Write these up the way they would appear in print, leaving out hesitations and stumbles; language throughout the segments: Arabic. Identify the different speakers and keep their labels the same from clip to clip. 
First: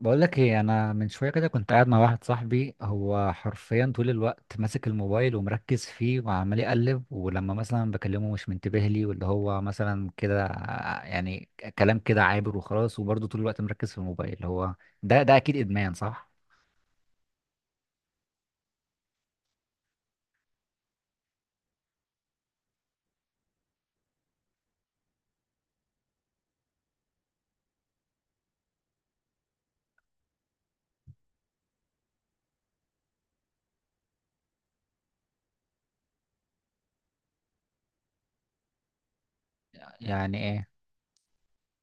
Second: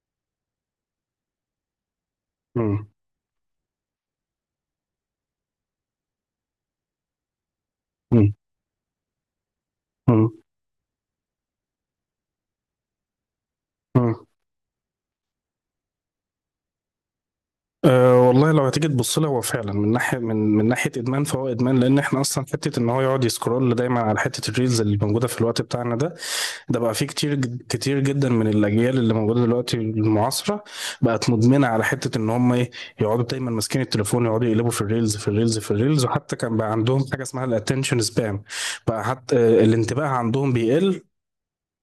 Speaker 1: بقول لك ايه؟ انا من شويه كده كنت قاعد مع واحد صاحبي،
Speaker 2: مم.
Speaker 1: هو حرفيا طول الوقت ماسك الموبايل ومركز فيه وعمال يقلب، ولما مثلا بكلمه
Speaker 2: مم.
Speaker 1: مش منتبه لي، واللي هو مثلا
Speaker 2: مم.
Speaker 1: كده كلام كده عابر وخلاص، وبرضه طول الوقت مركز في
Speaker 2: مم.
Speaker 1: الموبايل هو. ده اكيد ادمان، صح؟
Speaker 2: أه والله لو هتيجي تبص لها هو فعلا من ناحيه من ناحيه ادمان، فهو ادمان لان احنا اصلا حته ان هو يقعد يسكرول دايما على حته الريلز اللي موجوده في الوقت بتاعنا ده. ده بقى فيه كتير كتير جدا من الاجيال اللي موجوده دلوقتي المعاصره، بقت مدمنه على حته ان هم ايه؟ يقعدوا دايما ماسكين التليفون، يقعدوا يقلبوا في الريلز في الريلز في الريلز، وحتى كان بقى عندهم حاجه اسمها الاتنشن سبان. بقى حتى الانتباه
Speaker 1: يعني
Speaker 2: عندهم
Speaker 1: ايه؟
Speaker 2: بيقل.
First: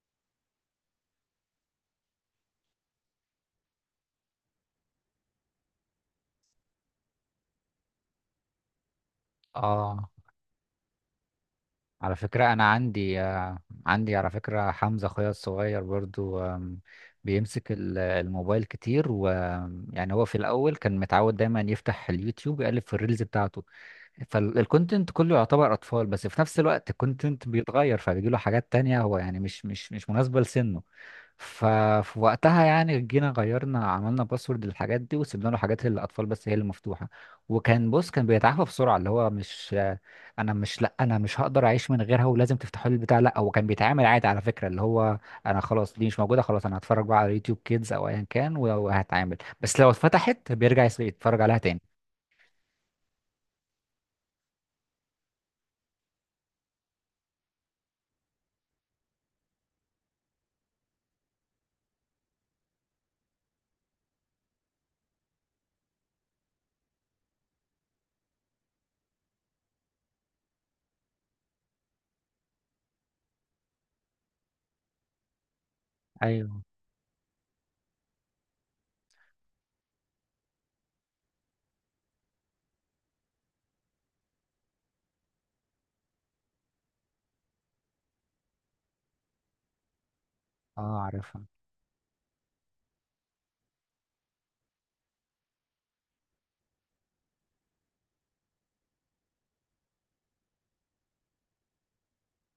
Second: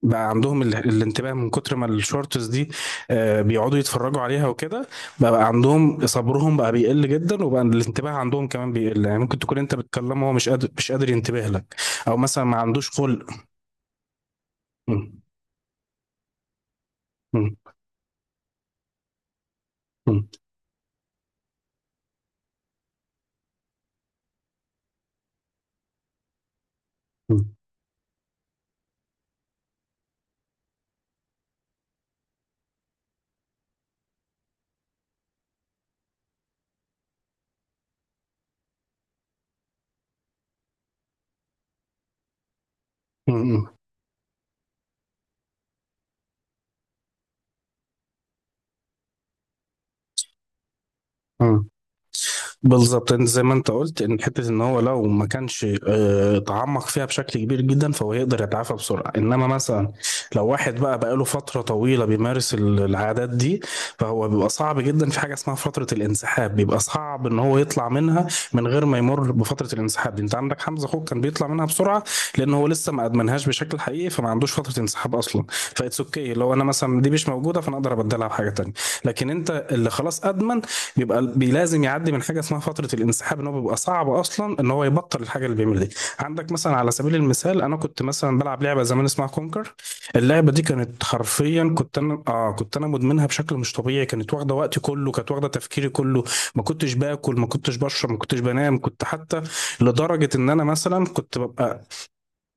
Speaker 2: بقى عندهم الانتباه من كتر ما الشورتس دي بيقعدوا يتفرجوا عليها وكده. بقى عندهم صبرهم بقى بيقل جدا، وبقى الانتباه عندهم كمان بيقل. يعني ممكن تكون انت
Speaker 1: اه،
Speaker 2: بتكلمه هو مش قادر ينتبه لك،
Speaker 1: على
Speaker 2: او مثلا
Speaker 1: فكرة
Speaker 2: ما
Speaker 1: أنا
Speaker 2: عندوش
Speaker 1: عندي
Speaker 2: خلق.
Speaker 1: عندي على فكرة حمزة
Speaker 2: م-
Speaker 1: أخويا الصغير برضو، بيمسك
Speaker 2: م-
Speaker 1: الموبايل كتير، ويعني هو
Speaker 2: م-
Speaker 1: في الأول كان متعود دايما يفتح اليوتيوب يقلب في الريلز بتاعته. فالكونتنت كله يعتبر أطفال، بس في نفس الوقت الكونتنت
Speaker 2: م-
Speaker 1: بيتغير فبيجيله حاجات تانية هو يعني مش مناسبة لسنه. ففي وقتها يعني جينا غيرنا، عملنا باسورد للحاجات دي وسيبنا له حاجات اللي الاطفال بس هي اللي مفتوحه. وكان بص، كان بيتعافى بسرعه، اللي هو مش انا مش هقدر اعيش من غيرها ولازم تفتحوا لي البتاع، لا، هو كان
Speaker 2: م-
Speaker 1: بيتعامل عادي على فكره، اللي هو انا خلاص دي مش موجوده، خلاص انا هتفرج بقى على يوتيوب كيدز او ايا كان وهتعامل، بس لو اتفتحت بيرجع يتفرج عليها
Speaker 2: م-
Speaker 1: تاني.
Speaker 2: بالظبط. انت زي ما انت قلت، ان حته ان هو لو ما كانش تعمق فيها بشكل كبير جدا فهو يقدر يتعافى بسرعه، انما مثلا لو واحد بقى بقاله فتره طويله بيمارس العادات دي، فهو بيبقى صعب جدا، في حاجه اسمها فتره الانسحاب، بيبقى صعب ان هو يطلع منها من غير ما يمر بفتره الانسحاب دي. انت عندك حمزه اخوك كان بيطلع منها بسرعه لان هو لسه ما ادمنهاش بشكل حقيقي، فما عندوش فتره انسحاب اصلا. فاتس اوكي لو
Speaker 1: ايوه،
Speaker 2: انا مثلا دي مش موجوده فانا اقدر ابدلها بحاجه تانيه، لكن انت اللي خلاص ادمن بيبقى لازم يعدي من حاجه اسمها فتره الانسحاب، ان هو بيبقى صعب اصلا ان هو يبطل الحاجه اللي بيعملها دي. عندك مثلا على سبيل المثال انا كنت مثلا بلعب لعبه زمان اسمها كونكر، اللعبه دي
Speaker 1: اه
Speaker 2: كانت
Speaker 1: عارفها.
Speaker 2: حرفيا، كنت انا كنت انا مدمنها بشكل مش طبيعي، كانت واخده وقتي كله، كانت واخده تفكيري كله، ما كنتش باكل، ما كنتش بشرب، ما كنتش بنام، كنت حتى لدرجه ان انا مثلا كنت ببقى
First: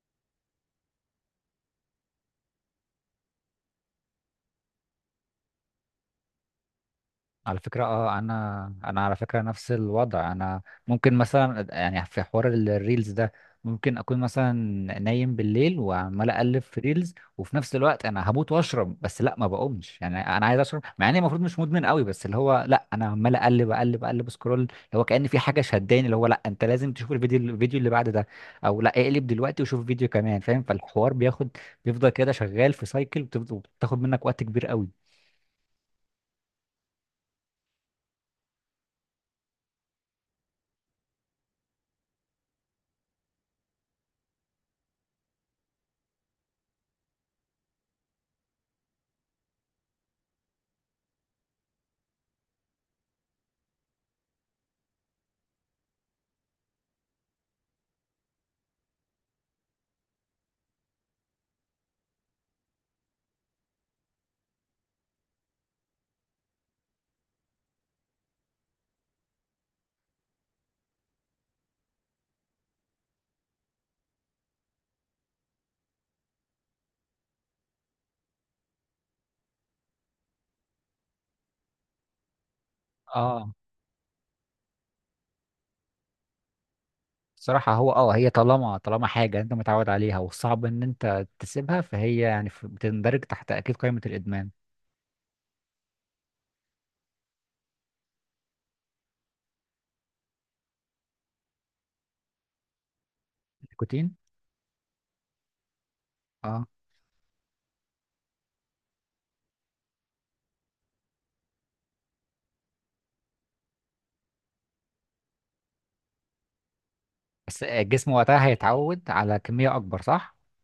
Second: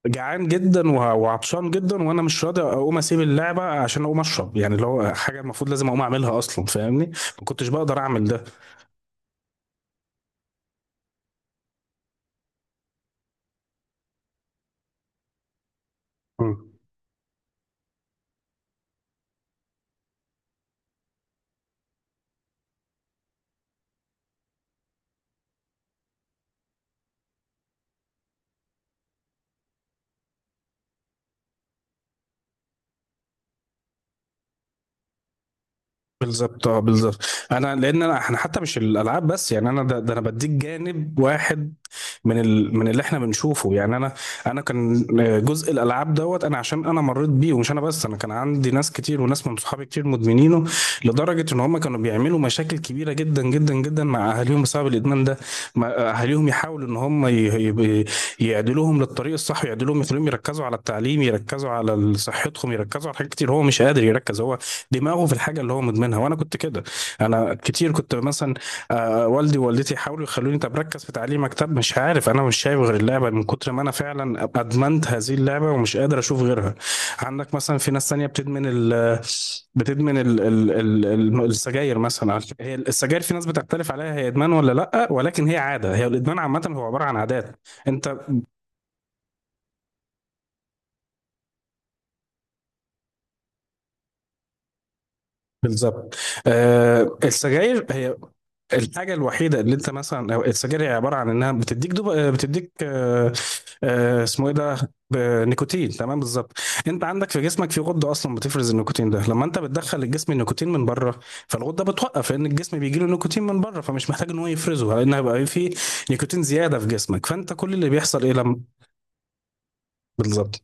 Speaker 2: جعان جدا وعطشان جدا، وانا مش راضي اقوم اسيب اللعبه عشان اقوم اشرب، يعني اللي هو حاجه المفروض لازم اقوم اعملها اصلا، فاهمني، ما
Speaker 1: على
Speaker 2: كنتش
Speaker 1: فكرة
Speaker 2: بقدر
Speaker 1: اه،
Speaker 2: اعمل ده.
Speaker 1: انا على فكرة نفس الوضع انا. ممكن مثلا يعني في حوار الريلز ده، ممكن اكون مثلا نايم بالليل وعمال اقلب
Speaker 2: مم.
Speaker 1: في ريلز، وفي نفس الوقت انا هموت واشرب، بس لا ما بقومش، يعني انا عايز اشرب مع اني المفروض مش مدمن قوي، بس اللي هو لا انا عمال اقلب سكرول، اللي هو كأن في حاجة شداني، اللي هو لا انت لازم تشوف الفيديو، الفيديو اللي بعد ده، او لا اقلب دلوقتي وشوف فيديو كمان، فاهم؟ فالحوار بياخد، بيفضل كده شغال في سايكل، وبتاخد منك وقت كبير قوي.
Speaker 2: بالظبط، اه بالظبط. انا لان انا احنا حتى مش الالعاب بس، يعني انا ده انا بديك جانب واحد من ال من اللي احنا بنشوفه. يعني انا كان جزء الالعاب دوت، انا عشان انا مريت بيه، ومش انا بس، انا كان عندي ناس كتير وناس من صحابي كتير مدمنينه، لدرجه ان هم كانوا بيعملوا مشاكل كبيره جدا جدا جدا مع اهاليهم بسبب الادمان ده. اهاليهم يحاولوا ان هم ي- يعدلوهم للطريق الصح، يعدلوهم يخليهم يركزوا على التعليم، يركزوا على صحتهم، يركزوا على حاجات كتير. هو مش قادر يركز، هو دماغه في الحاجه اللي هو مدمنها. وانا كنت كده، انا كتير كنت مثلا والدي ووالدتي يحاولوا يخلوني، طب ركز في تعليمك، طب مش عارف، انا مش شايف غير اللعبه من كتر ما انا فعلا ادمنت هذه اللعبه ومش قادر اشوف غيرها. عندك مثلا في ناس تانية بتدمن السجاير مثلا. هي السجاير في ناس
Speaker 1: اه
Speaker 2: بتختلف عليها، هي ادمان ولا لا، ولكن هي عاده. هي الادمان عامه هو عباره عن عادات.
Speaker 1: بصراحة هو اه،
Speaker 2: انت
Speaker 1: هي طالما حاجة انت متعود عليها وصعب ان انت تسيبها، فهي يعني بتندرج تحت اكيد قائمة الادمان.
Speaker 2: بالظبط. آه، السجاير هي الحاجة الوحيدة اللي انت مثلا، أو السجاير هي عبارة عن انها بتديك دوب، بتديك
Speaker 1: النيكوتين.
Speaker 2: اسمه ايه ده؟ ب- نيكوتين، تمام، بالظبط.
Speaker 1: اه
Speaker 2: انت عندك في جسمك في غدة اصلا بتفرز النيكوتين ده. لما انت بتدخل الجسم النيكوتين من بره، فالغدة بتوقف لان الجسم بيجي له نيكوتين من بره، فمش محتاج ان هو يفرزه لان هيبقى في نيكوتين زيادة في جسمك. فانت
Speaker 1: بس
Speaker 2: كل اللي
Speaker 1: الجسم
Speaker 2: بيحصل ايه
Speaker 1: وقتها
Speaker 2: لما؟
Speaker 1: هيتعود على كمية اكبر، صح؟
Speaker 2: بالظبط.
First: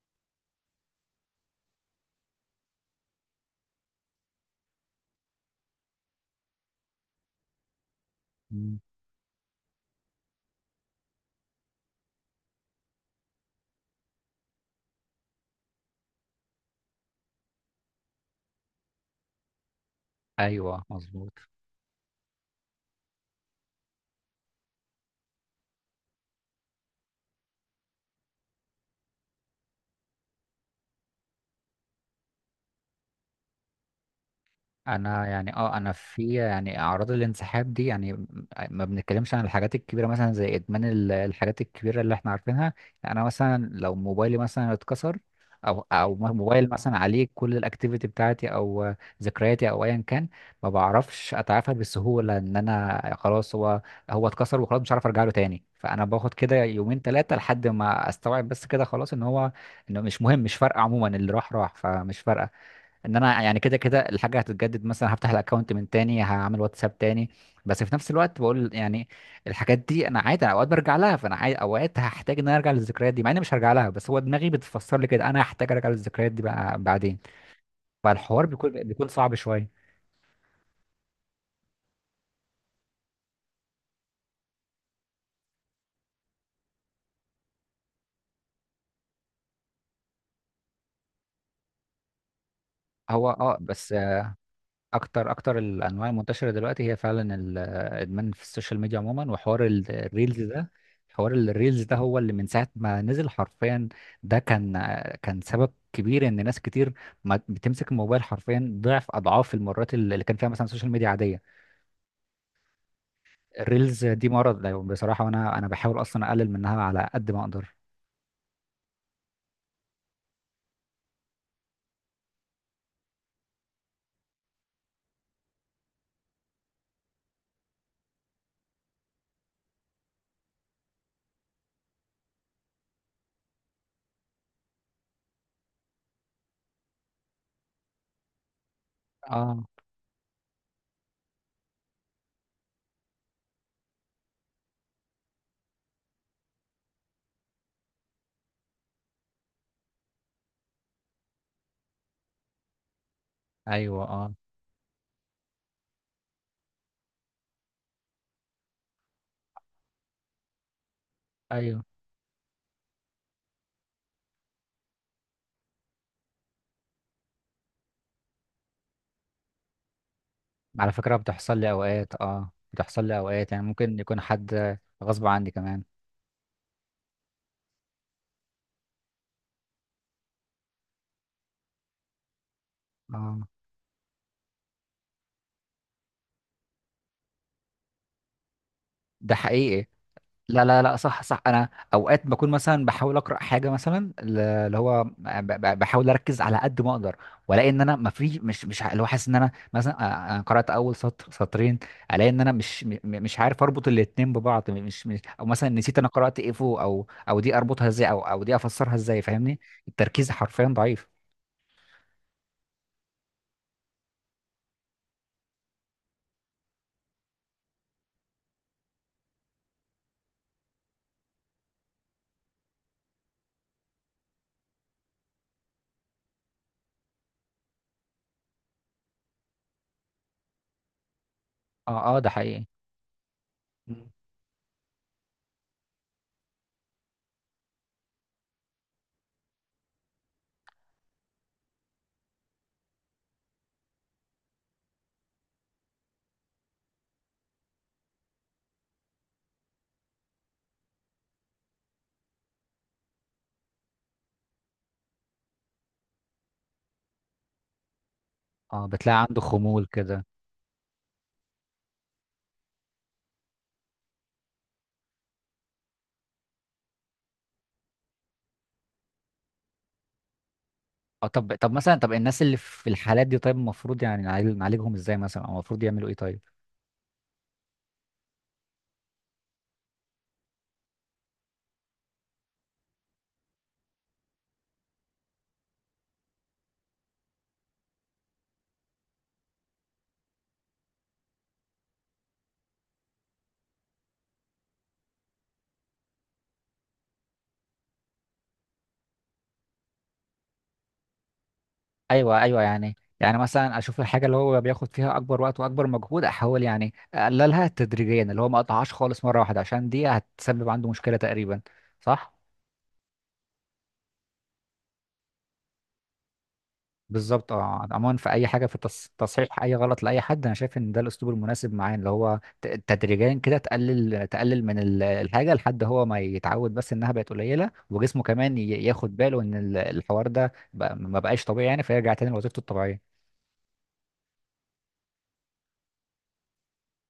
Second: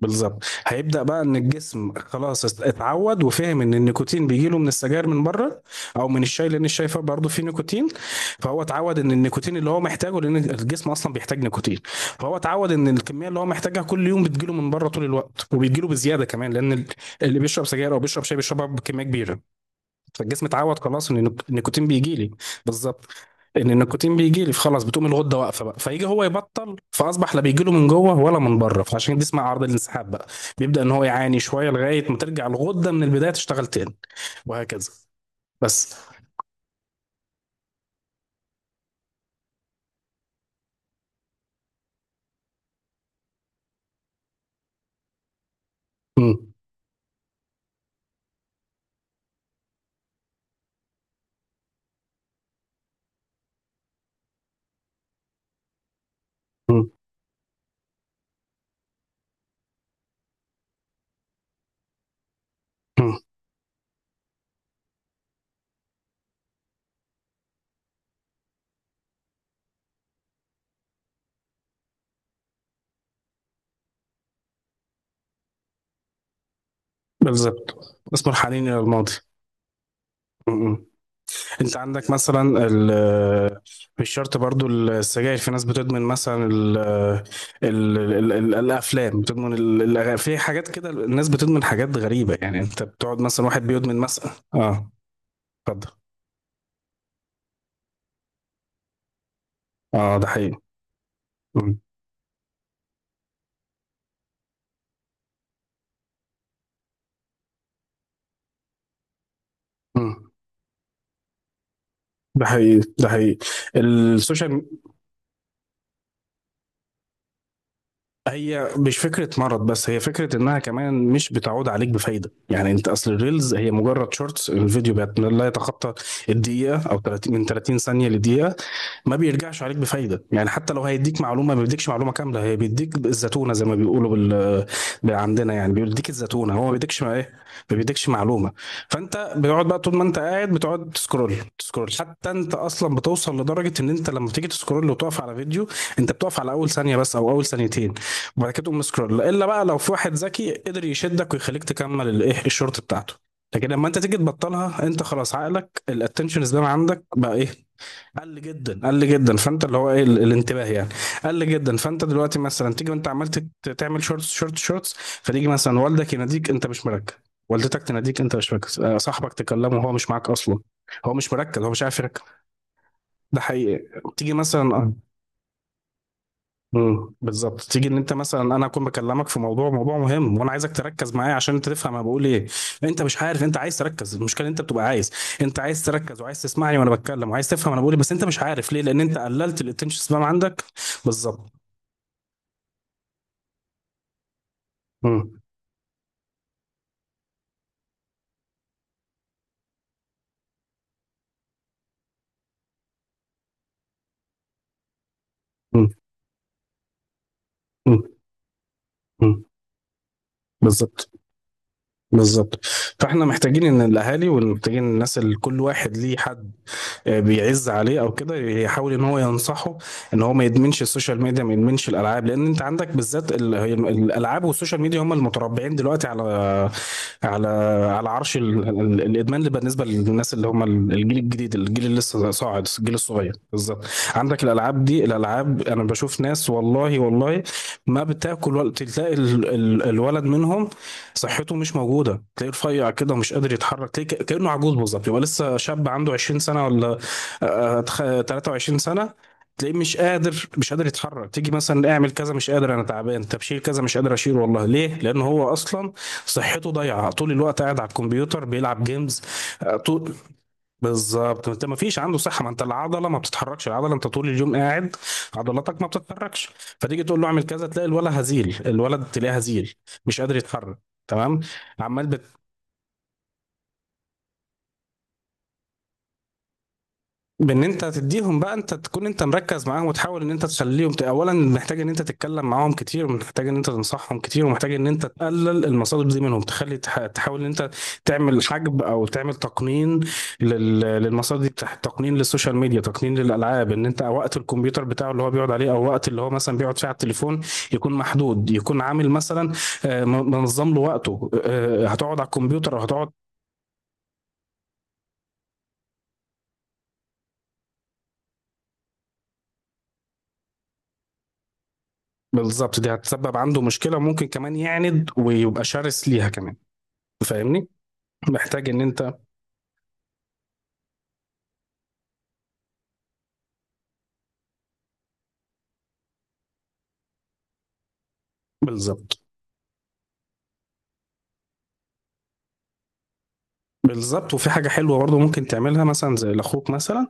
Speaker 2: بالظبط هيبدأ بقى ان الجسم خلاص اتعود، وفهم ان النيكوتين بيجيله من السجاير من بره او من الشاي، لان الشاي فيه برضه فيه نيكوتين. فهو
Speaker 1: مم.
Speaker 2: اتعود ان النيكوتين اللي هو محتاجه، لان الجسم اصلا بيحتاج نيكوتين، فهو اتعود ان الكمية اللي هو محتاجها كل يوم بتجيله من بره طول الوقت، وبيجيله بزيادة كمان، لان اللي بيشرب سجاير او بيشرب شاي بيشربها بكمية كبيرة. فالجسم اتعود
Speaker 1: ايوه
Speaker 2: خلاص ان
Speaker 1: مظبوط.
Speaker 2: النيكوتين بيجيلي. بالظبط، ان النيكوتين بيجي لي، فخلاص بتقوم الغده واقفه بقى. فيجي هو يبطل، فاصبح لا بيجي له من جوه ولا من بره، فعشان كده اسمها عرض الانسحاب بقى. بيبدا ان هو يعاني شويه لغايه ما ترجع الغده من البدايه تشتغل تاني، وهكذا.
Speaker 1: انا يعني اه، انا
Speaker 2: بس
Speaker 1: في يعني اعراض الانسحاب دي يعني ما بنتكلمش عن الحاجات الكبيره مثلا زي ادمان الحاجات الكبيره اللي احنا عارفينها. يعني انا مثلا لو موبايلي مثلا اتكسر، او
Speaker 2: م-
Speaker 1: موبايل مثلا عليه كل الاكتيفيتي بتاعتي او ذكرياتي او ايا كان، ما بعرفش اتعافى بسهوله ان انا خلاص هو، هو اتكسر وخلاص مش عارف ارجع له تاني، فانا باخد كده
Speaker 2: م-
Speaker 1: يومين ثلاثه لحد ما استوعب بس كده خلاص ان هو انه مش مهم مش فارقه، عموما اللي راح راح فمش فارقه. ان
Speaker 2: م.
Speaker 1: انا يعني كده الحاجه هتتجدد، مثلا هفتح الاكونت من تاني، هعمل واتساب تاني. بس في نفس الوقت بقول يعني الحاجات دي انا عادي، انا اوقات برجع لها، فانا عادي اوقات هحتاج ان انا ارجع للذكريات دي مع اني مش هرجع لها، بس هو دماغي بتفسر لي كده انا هحتاج ارجع للذكريات دي بقى بعدين.
Speaker 2: بالظبط، اسمه
Speaker 1: فالحوار
Speaker 2: الحنين الى
Speaker 1: بيكون
Speaker 2: الماضي.
Speaker 1: صعب شويه.
Speaker 2: م. انت عندك مثلا مش شرط برضو السجاير، في ناس بتدمن مثلا ال آه، ال ال ال الافلام، بتدمن في حاجات كده الناس بتدمن حاجات غريبة. يعني انت بتقعد
Speaker 1: هو
Speaker 2: مثلا،
Speaker 1: اه
Speaker 2: واحد
Speaker 1: بس،
Speaker 2: بيدمن مثلا اه.
Speaker 1: اكتر
Speaker 2: اتفضل.
Speaker 1: الانواع المنتشره دلوقتي هي فعلا الادمان في السوشيال ميديا عموما وحوار
Speaker 2: اه ده
Speaker 1: الريلز
Speaker 2: حقيقي.
Speaker 1: ده. حوار
Speaker 2: مم.
Speaker 1: الريلز ده هو اللي من ساعه ما نزل حرفيا، ده كان، كان سبب كبير ان ناس كتير ما بتمسك الموبايل حرفيا ضعف اضعاف المرات اللي
Speaker 2: مم.
Speaker 1: كان فيها مثلا السوشيال ميديا عاديه.
Speaker 2: ده حقيقي، ده حقيقي.
Speaker 1: الريلز دي
Speaker 2: السوشيال
Speaker 1: مرض
Speaker 2: م-
Speaker 1: يعني بصراحه، وانا بحاول اصلا اقلل منها على قد ما اقدر.
Speaker 2: هي مش فكرة مرض، بس هي فكرة انها كمان مش بتعود عليك بفايدة. يعني انت اصل الريلز هي مجرد شورتس، الفيديو لا يتخطى الدقيقة، او 30 من 30 ثانية لدقيقة. ما بيرجعش عليك بفايده، يعني حتى لو هيديك معلومه، ما بيديكش معلومه كامله، هي بيديك الزتونه زي ما بيقولوا بال، عندنا، يعني بيديك الزتونه، هو ما بيديكش، ما ايه، ما بيديكش معلومه. فانت
Speaker 1: اه.
Speaker 2: بتقعد بقى، طول ما انت قاعد بتقعد تسكرول تسكرول، حتى انت اصلا بتوصل لدرجه ان انت لما تيجي تسكرول وتقف على فيديو، انت بتقف على اول ثانيه بس او اول ثانيتين، وبعد كده تقوم سكرول. الا بقى لو في واحد ذكي قدر يشدك ويخليك تكمل الايه، الشورت بتاعته. لكن لما انت
Speaker 1: ايوه.
Speaker 2: تيجي
Speaker 1: اه.
Speaker 2: تبطلها، انت خلاص عقلك الاتنشن سبان عندك بقى ايه؟ قل جدا، قل جدا. فانت اللي هو ايه، الانتباه يعني قل جدا.
Speaker 1: ايوه.
Speaker 2: فانت دلوقتي مثلا تيجي وانت عمال تعمل شورتس شورتس شورتس، فتيجي مثلا والدك يناديك انت مش مركز، والدتك تناديك انت مش مركز، صاحبك تكلمه وهو مش معاك اصلا.
Speaker 1: على
Speaker 2: هو
Speaker 1: فكره
Speaker 2: مش
Speaker 1: بتحصل
Speaker 2: مركز، هو
Speaker 1: لي
Speaker 2: مش عارف
Speaker 1: اوقات،
Speaker 2: يركز.
Speaker 1: اه بتحصل لي
Speaker 2: ده
Speaker 1: اوقات يعني
Speaker 2: حقيقي.
Speaker 1: ممكن يكون
Speaker 2: تيجي
Speaker 1: حد
Speaker 2: مثلا،
Speaker 1: غصب عني كمان.
Speaker 2: بالظبط، تيجي ان انت مثلا انا اكون بكلمك في موضوع، موضوع مهم، وانا عايزك تركز معايا عشان انت تفهم انا بقول ايه. انت مش
Speaker 1: اه
Speaker 2: عارف، انت عايز تركز، المشكله إن انت بتبقى عايز، انت عايز تركز وعايز تسمعني وانا بتكلم، وعايز تفهم انا بقول ايه، بس انت مش عارف ليه، لان انت
Speaker 1: ده
Speaker 2: قللت
Speaker 1: حقيقي.
Speaker 2: الاتنشن سبان عندك.
Speaker 1: لا لا لا، صح صح،
Speaker 2: بالظبط.
Speaker 1: انا اوقات بكون مثلا بحاول اقرا حاجه مثلا اللي هو
Speaker 2: امم
Speaker 1: بحاول اركز على قد ما اقدر، والاقي ان انا ما في مش مش ع- اللي هو حاسس ان انا مثلا أنا قرات اول سطر سطرين، الاقي ان انا مش م- م- مش عارف اربط الاتنين ببعض، مش او مثلا
Speaker 2: امم
Speaker 1: نسيت انا قرات ايه فوق، او او دي اربطها ازاي، او او دي افسرها ازاي،
Speaker 2: امم
Speaker 1: فاهمني؟ التركيز حرفيا
Speaker 2: بالظبط،
Speaker 1: ضعيف.
Speaker 2: بالظبط. فاحنا محتاجين ان الاهالي، ومحتاجين الناس اللي كل واحد ليه حد بيعز عليه او كده، يحاول ان هو ينصحه ان هو ما يدمنش السوشيال ميديا، ما يدمنش الالعاب. لان انت عندك بالذات الالعاب والسوشيال ميديا هم المتربعين دلوقتي على على عرش الادمان، اللي بالنسبه للناس اللي هم الجيل الجديد، الجيل اللي
Speaker 1: اه. اه ده
Speaker 2: لسه
Speaker 1: حقيقي.
Speaker 2: صاعد، الجيل الصغير بالظبط.
Speaker 1: مم.
Speaker 2: عندك الالعاب دي، الالعاب انا بشوف ناس، والله والله ما بتاكل، ولا تلاقي الولد منهم صحته مش موجوده، تلاقيه رفيع كده ومش قادر يتحرك، تلاقيه كانه عجوز بالظبط، يبقى لسه شاب عنده 20 سنه ولا 23 سنه، تلاقيه مش قادر يتحرك. تيجي مثلا اعمل كذا، مش قادر انا تعبان، طب شيل كذا، مش قادر اشيل والله. ليه؟ لان هو اصلا صحته ضايعه، طول الوقت قاعد على الكمبيوتر بيلعب
Speaker 1: اه بتلاقي
Speaker 2: جيمز.
Speaker 1: عنده خمول كده.
Speaker 2: بالظبط، انت ما فيش عنده صحه، ما انت العضله ما بتتحركش، العضله انت طول اليوم قاعد، عضلاتك ما بتتحركش، فتيجي تقول له اعمل كذا، تلاقي الولد هزيل، الولد تلاقيه هزيل مش قادر يتحرك.
Speaker 1: اه،
Speaker 2: تمام.
Speaker 1: طب طب مثلا طب
Speaker 2: عمال
Speaker 1: الناس اللي في الحالات دي طيب، المفروض يعني نعالجهم ازاي مثلا، او المفروض يعملوا ايه طيب؟
Speaker 2: بان انت تديهم بقى، انت تكون انت مركز معاهم وتحاول ان انت تخليهم اولا محتاج ان انت تتكلم معاهم كتير، ومحتاج ان انت تنصحهم كتير، ومحتاج ان انت تقلل المصادر دي منهم، تخلي تحاول ان انت تعمل حجب او تعمل تقنين للمصادر دي تقنين للسوشيال ميديا، تقنين للالعاب، ان انت وقت الكمبيوتر بتاعه اللي هو بيقعد عليه، او وقت اللي هو مثلا بيقعد فيه على التليفون يكون محدود، يكون عامل مثلا منظم له وقته، هتقعد على
Speaker 1: ايوه، ايوه،
Speaker 2: الكمبيوتر او
Speaker 1: يعني
Speaker 2: هتقعد.
Speaker 1: يعني مثلا اشوف الحاجه اللي هو بياخد فيها اكبر وقت واكبر مجهود، احاول يعني اقللها تدريجيا، اللي هو ما اقطعهاش خالص مره واحده عشان دي هتسبب عنده مشكله تقريبا. صح.
Speaker 2: بالظبط، دي هتسبب عنده مشكلة، ممكن كمان يعند ويبقى شرس ليها كمان.
Speaker 1: بالظبط.
Speaker 2: فاهمني،
Speaker 1: اه عموما في اي حاجه
Speaker 2: محتاج
Speaker 1: في
Speaker 2: ان انت،
Speaker 1: تصحيح اي غلط لاي حد، انا شايف ان ده الاسلوب المناسب معاه، اللي هو تدريجيا كده تقلل من الحاجه لحد هو ما يتعود بس انها بقت قليله، وجسمه كمان ياخد
Speaker 2: بالظبط،
Speaker 1: باله ان الحوار ده ما بقاش طبيعي يعني، فيرجع تاني لوظيفته الطبيعيه.
Speaker 2: بالظبط. وفي حاجة حلوة برضه ممكن تعملها مثلا زي لاخوك مثلا،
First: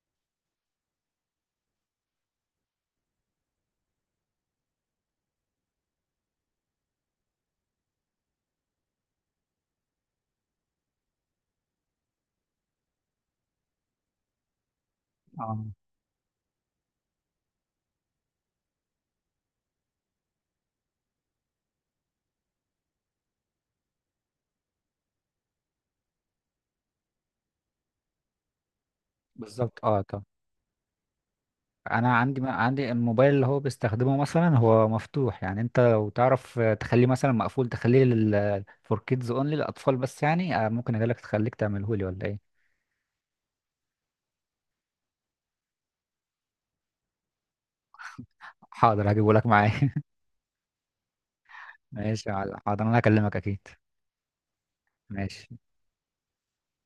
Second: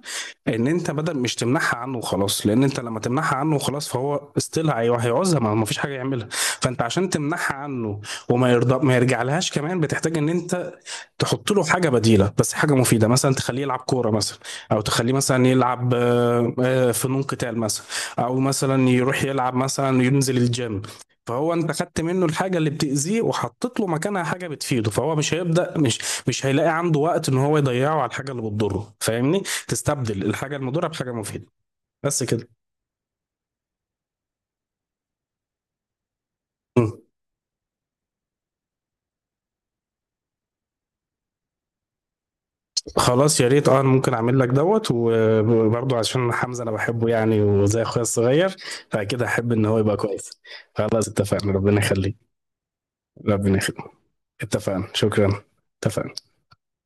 Speaker 2: ان انت بدل مش تمنعها عنه وخلاص، لان انت لما تمنعها عنه وخلاص فهو استيل هيعوزها، ما فيش حاجة يعملها. فانت عشان تمنعها عنه وما يرضى ما يرجع لهاش كمان، بتحتاج ان انت تحط له حاجه بديله، بس حاجه مفيده. مثلا تخليه يلعب كوره مثلا، او تخليه مثلا
Speaker 1: اه
Speaker 2: يلعب فنون قتال مثلا، او مثلا يروح يلعب مثلا ينزل الجيم. فهو انت خدت منه الحاجه اللي بتاذيه وحطيت له مكانها حاجه بتفيده، فهو مش هيبدا مش مش هيلاقي عنده وقت ان هو يضيعه على الحاجه اللي بتضره، فاهمني.
Speaker 1: بالظبط. اه طب،
Speaker 2: تستبدل الحاجه المضره بحاجه مفيده.
Speaker 1: انا
Speaker 2: بس
Speaker 1: عندي
Speaker 2: كده.
Speaker 1: عندي الموبايل اللي هو بيستخدمه مثلا هو مفتوح، يعني انت لو تعرف تخليه مثلا مقفول، تخليه لل فور كيدز اونلي للاطفال بس يعني، ممكن اجيلك تخليك تعمله لي ولا ايه؟
Speaker 2: خلاص يا ريت، اه انا ممكن اعمل لك دوت، وبرضه عشان حمزة، انا بحبه يعني وزي اخويا الصغير،
Speaker 1: حاضر
Speaker 2: فاكيد
Speaker 1: هجيبه لك
Speaker 2: هحب ان هو
Speaker 1: معايا.
Speaker 2: يبقى كويس. خلاص اتفقنا، ربنا
Speaker 1: ماشي
Speaker 2: يخليك.
Speaker 1: يا معلم. حاضر انا هكلمك
Speaker 2: ربنا
Speaker 1: اكيد.
Speaker 2: يخليك. اتفقنا، شكرا.
Speaker 1: ماشي.
Speaker 2: اتفقنا.